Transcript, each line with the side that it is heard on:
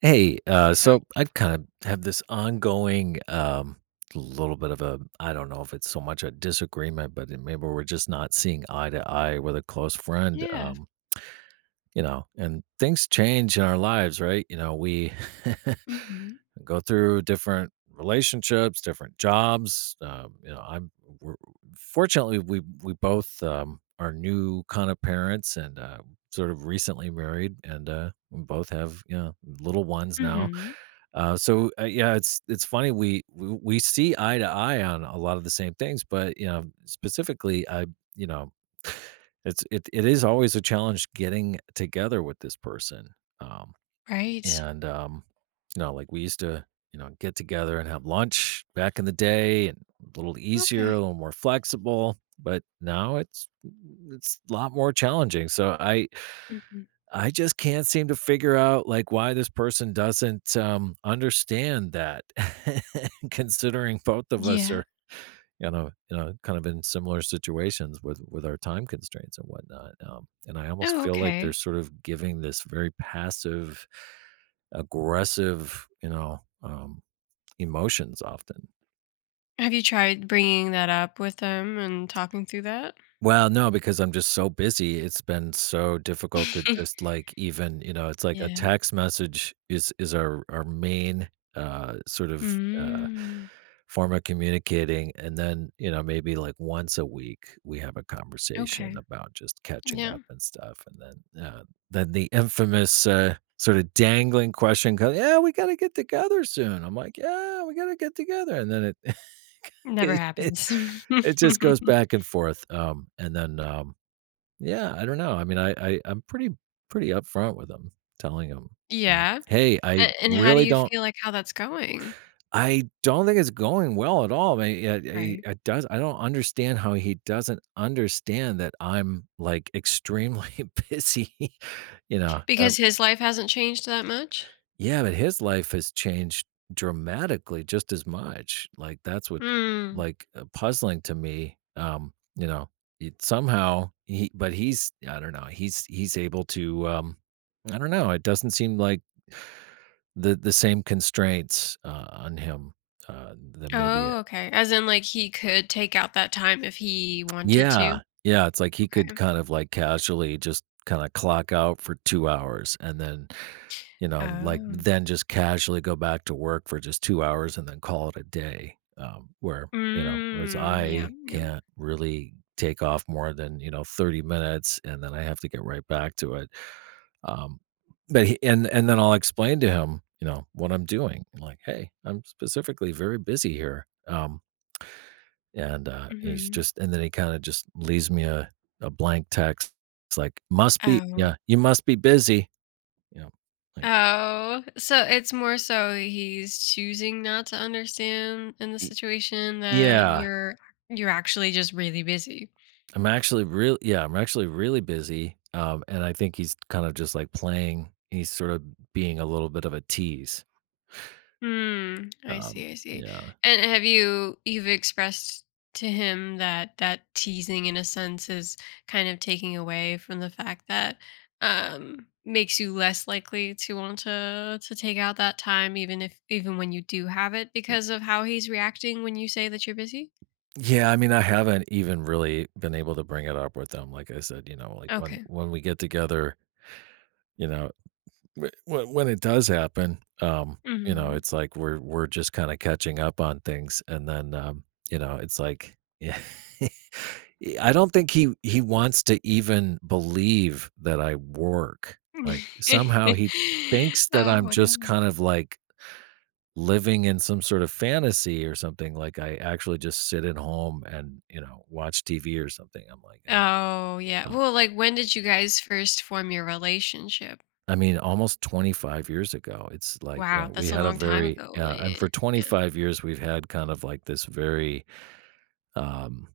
right: Hey,
left: Oh,
right: so I kind of have this ongoing, little bit of a, I don't know if it's so much a disagreement, but maybe we're just not seeing eye to eye with a close friend.
left: yeah.
right: And things change in our lives, right? You know, we
left: Mhm.
right: go through different relationships, different jobs. We're, fortunately we both are new kind of parents, and sort of recently married, and we both have little ones now,
left: Mhm.
right: so yeah, it's funny, we see eye to eye on a lot of the same things, but you know specifically, I you know it is always a challenge getting together with this person, um,
left: Right.
right: and you know, like we used to, get together and have lunch back in the day, and a little easier,
left: Okay.
right: a little more flexible, but now it's a lot more challenging. So I
left: Mhm.
right: I just can't seem to figure out, like, why this person doesn't understand that, considering both of us
left: Yeah.
right: are kind of in similar situations with our time constraints and whatnot. And I almost
left: Oh,
right: feel like they're
left: okay.
right: sort of giving this very passive, aggressive, emotions often.
left: Have you tried bringing that up with them and talking through that?
right: Well, no, because I'm just so busy, it's been so difficult to just, like, even, it's like a
left: Yeah.
right: text message is our main, uh, sort of, uh,
left: Mm.
right: form of communicating, and then, you know, maybe, like, once a week, we have a conversation
left: Okay.
right: about just catching
left: Yeah.
right: up and stuff, and then, uh then the infamous, sort of dangling question comes. "Yeah, we gotta get together soon." I'm like, "Yeah, we gotta get together," and then it
left: Never
right: it it
left: happens.
right: it just goes back and forth, and then, yeah, I don't know. I mean, I'm pretty upfront with him, telling him, you know,
left: Yeah.
right: "Hey, I
left: And how do
right: really
left: you feel like how that's going?
right: don't think it's going well at all." I it it
left: Right.
right: it does I don't understand how he doesn't understand that I'm, like, extremely busy, you know.
left: Because his life hasn't changed that much?
right: Yeah, but his life has changed dramatically just as much. Like, that's what's
left: Mm.
right: like puzzling to me. You know, somehow he's, I don't know. He's able to. I don't know. It doesn't seem like the same constraints on him, uh, that maybe. It,
left: Oh, okay. As in, like, he could take out that time if he wanted to?
right: yeah, yeah. It's like he could
left: Okay.
right: kind of like casually just kind of clock out for 2 hours, and then, you know, like,
left: Oh.
right: then just casually go back to work for just 2 hours and then call it a day, you know, whereas
left: Mm, yeah,
right: I
left: yeah.
right: can't really take off more than, you know, 30 minutes, and then I have to get right back to it, um, but he and then I'll explain to him, you know, what I'm doing, like, "Hey, I'm specifically very busy here," he's
left: Mhm.
right: just, and then he kinda just leaves me a blank text. It's like, "Must be,"
left: Oh.
right: yeah, "You must be busy." You know, like,
left: Oh, so it's more so he's choosing not to understand in the
right: "Y
left: situation that
right: yeah."
left: you're actually just really busy.
right: I'm actually really, yeah, I'm actually really busy, and I think he's kind of just, like, playing he's sort of being a little bit of a tease,
left: Hmm. I
right: um,
left: see, I see.
right: yeah.
left: And have you've expressed to him that that teasing in a sense is kind of taking away from the fact that makes you less likely to want to take out that time even if even when you do have it because of how he's reacting when you say that you're busy?
right: Yeah, I mean, I haven't even really been able to bring it up with them. Like I said, you know, like, when
left: Okay.
right: when we get together, you know, wh when it does happen, you know,
left: Mhm.
right: it's like we're just kinda catching up on things, and then, you know, it's like, yeah. I don't think he wants to even believe that I work. Like, somehow he thinks that I'm
left: Oh,
right: just
left: no.
right: kind of, like, living in some sort of fantasy or something, like, I actually just sit at home and, you know, watch TV or something. I'm like,
left: Oh, yeah.
right: um
left: Well, like when did you guys first form your relationship?
right: I mean, almost 25 years ago, it's like, you know,
left: Wow,
right: we
left: that's a
right: had a
left: long time
right: very,
left: ago,
right: yeah, and
left: eh,
right: for
left: yeah.
right: 25 years, we've had kind of, like, this very, um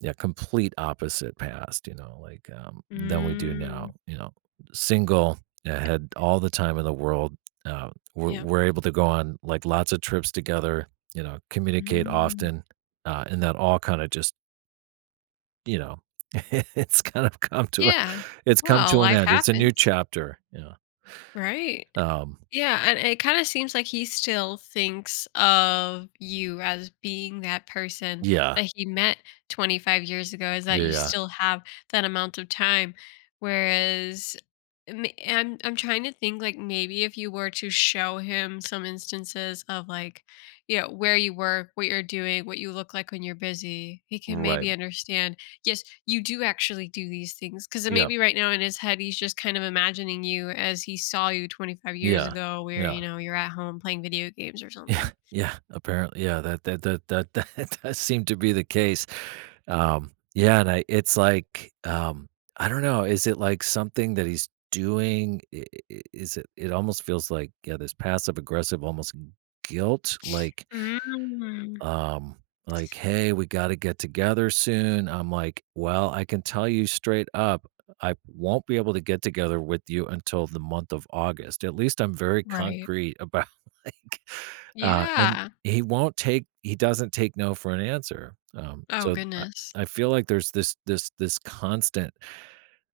right: yeah, complete opposite past, you know, like, than we do
left: Mm.
right: now, you know, single, had all the time in the world, we're
left: Yeah.
right: we're able to go on, like, lots of trips together, you know, communicate
left: Mm.
right: often, and that all kinda just, you know, it's kind of come to a
left: Yeah.
right: it's come
left: Well,
right: to an
left: life
right: end, it's a new
left: happens,
right: chapter, yeah,
left: right?
right: um,
left: Yeah, and it kind of seems like he still thinks of you as being that person
right: yeah,
left: that he met 25 years ago, is that
right: yeah,
left: you
right: yeah,
left: still have that amount of time. Whereas I'm trying to think like maybe if you were to show him some instances of like, you know, where you work, what you're doing, what you look like when you're busy, he can
right: right,
left: maybe understand. Yes, you do actually do these things. Cause
right: yeah,
left: maybe right now in his head, he's just kind of imagining you as he saw you 25 years
right: yeah,
left: ago where, you
right: yeah.
left: know, you're at home playing video games or
right: Yeah,
left: something.
right: yeah, apparently, yeah, that that does seem to be the case. Yeah, and I it's like, I don't know, is it like something that he's doing? Is it, it almost feels like, yeah, this passive aggressive almost guilt,
left: Mm.
right: um, like, hey, we got to get together soon. I'm like, well, I can tell you straight up, I won't be able to get together with you until the month of August. At least I'm very
left: Right.
right: concrete about like, and
left: Yeah.
right: he doesn't take no for an answer.
left: Oh,
right: So I
left: goodness.
right: I feel like there's this constant,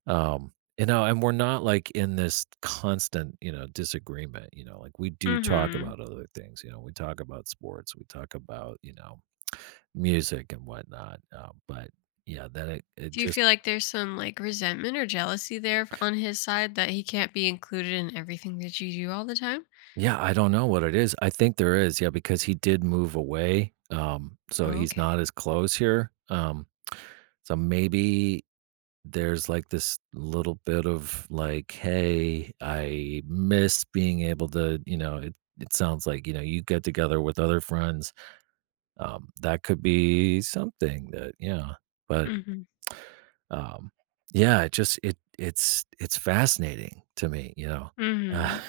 right: um, you know, and we're not like in this constant, you know, disagreement, you know, like we do talk
left: Mhm.
right: about other things, you know, we talk about sports, we talk about, you know, music and whatnot. But yeah, it
left: Do you
right: just,
left: feel like there's some, like, resentment or jealousy there f on his side that he can't be included in everything that you do all the time?
right: yeah, I don't know what it is. I think there is. Yeah. Because he did move away. So he's
left: Okay.
right: not as close here. So maybe there's like this little bit of like, hey, I miss being able to, you know, it sounds like, you know, you get together with other friends. That could be something that, yeah. But
left: Mhm.
right: um, yeah, it's fascinating to me, you know. Uh,
left: Mhm.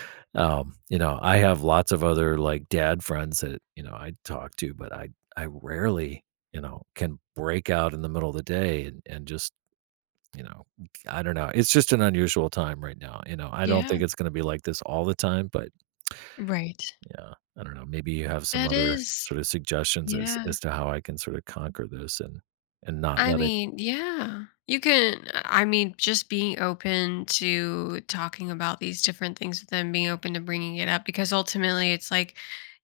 right: you know, I have lots of other, like, dad friends that, you know, I talk to, but I rarely, you know, can break out in the middle of the day and, just, you know, I don't know. It's just an unusual time right now, you know, I don't
left: Yeah.
right: think it's gonna be like this all the time, but
left: Right.
right: yeah, I don't know, maybe you have some
left: That
right: other
left: is,
right: sort of suggestions as
left: yeah.
right: to how I can sort of conquer this, and not
left: I
right: let it.
left: mean, yeah. You can, I mean, just being open to talking about these different things with them, being open to bringing it up, because ultimately it's like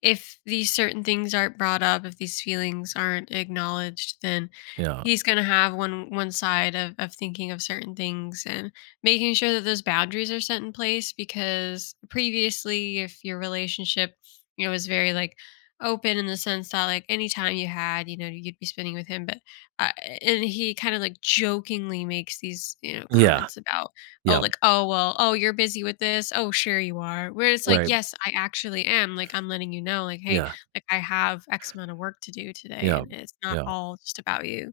left: if these certain things aren't brought up, if these feelings aren't acknowledged, then
right: Yeah.
left: he's going to have one side of thinking of certain things and making sure that those boundaries are set in place because previously if your relationship, you know, was very like open in the sense that like anytime you had, you know, you'd be spending with him but uh, and he kind of like jokingly makes these, you know,
right: Yeah.
left: comments about, oh,
right: Yeah.
left: like, oh, well, oh, you're busy with this. Oh, sure you are. Where it's like,
right: Right.
left: yes, I actually am. Like, I'm letting you know, like, hey,
right: Yeah.
left: like, I have X amount of work to do today,
right: Yeah.
left: and it's not
right: Yeah.
left: all just about you.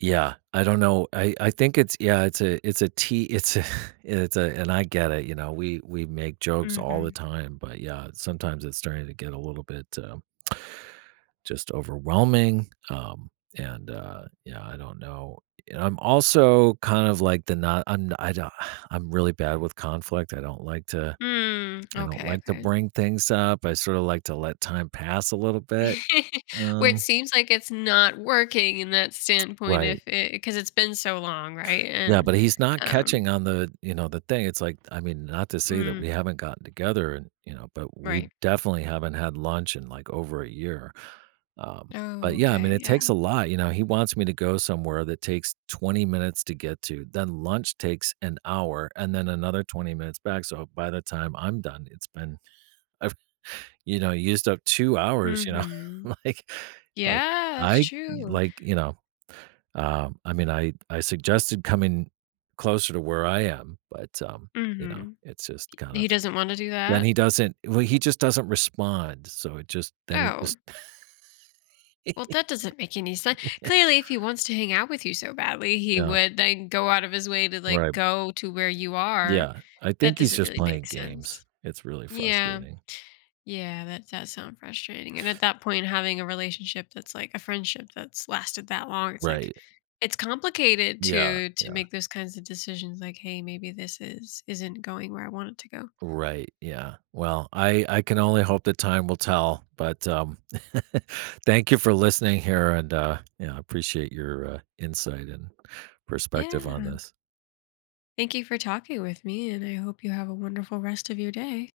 right: Yeah. I don't know. I think it's, yeah, it's a it's a and I get it, you know, we make jokes all the
left: Hmm.
right: time, but yeah, sometimes it's starting to get a little bit, just overwhelming. And yeah, I don't know. And I'm also kind of like the not. I don't. I'm really bad with conflict. I don't like to.
left: Mm,
right: I don't
left: okay,
right: like to
left: okay.
right: bring things up. I sort of like to let time pass a little bit.
left: Where it
right: Um,
left: seems like it's not working in that standpoint,
right: right.
left: if it because it's been so long, right?
right: Yeah,
left: And
right: but he's not
left: um,
right: catching on the, you know, the thing. It's like, I mean, not to say that
left: mm,
right: we haven't gotten together, and you know, but we
left: right.
right: definitely haven't had lunch in like over a year. Um, but
left: Oh,
right: yeah, I mean,
left: okay,
right: it
left: yeah.
right: takes a lot. You know, he wants me to go somewhere that takes 20 minutes to get to. Then lunch takes an hour and then another 20 minutes back. So by the time I'm done, I've, you know, used up 2 hours, you know,
left: Hmm.
right: like, like
left: Yeah, that's
right: I
left: true.
right: like, you know, I mean, I suggested coming closer to where I am, but, you know,
left: Mhm.
right: it's just kind
left: He
right: of,
left: doesn't wanna do
right: then
left: that?
right: he doesn't, well, he just doesn't respond. So it just, then he
left: Oh.
right: just,
left: Well, that doesn't make any sense. Clearly, if he wants to hang out with you so badly, he
right: yeah,
left: would, then go out of his way to, like,
right: right.
left: go to where you are.
right: Yeah, I
left: That
right: think he's
left: doesn't
right: just
left: really
right: playing
left: make
right: games.
left: sense.
right: It's really
left: Yeah.
right: frustrating.
left: Yeah, that does sound frustrating, and at that point, having a relationship that's, like, a friendship that's lasted that long, it's like
right: Right.
left: it's complicated
right: Yeah,
left: to
right: yeah.
left: make those kinds of decisions, like, "Hey, maybe this is isn't going where I want it to go."
right: Right, yeah. Well, I can only hope that time will tell, but, thank you for listening here, and, yeah, I appreciate your, insight and perspective on
left: Yeah.
right: this.
left: Thank you for talking with me, and I hope you have a wonderful rest of your day.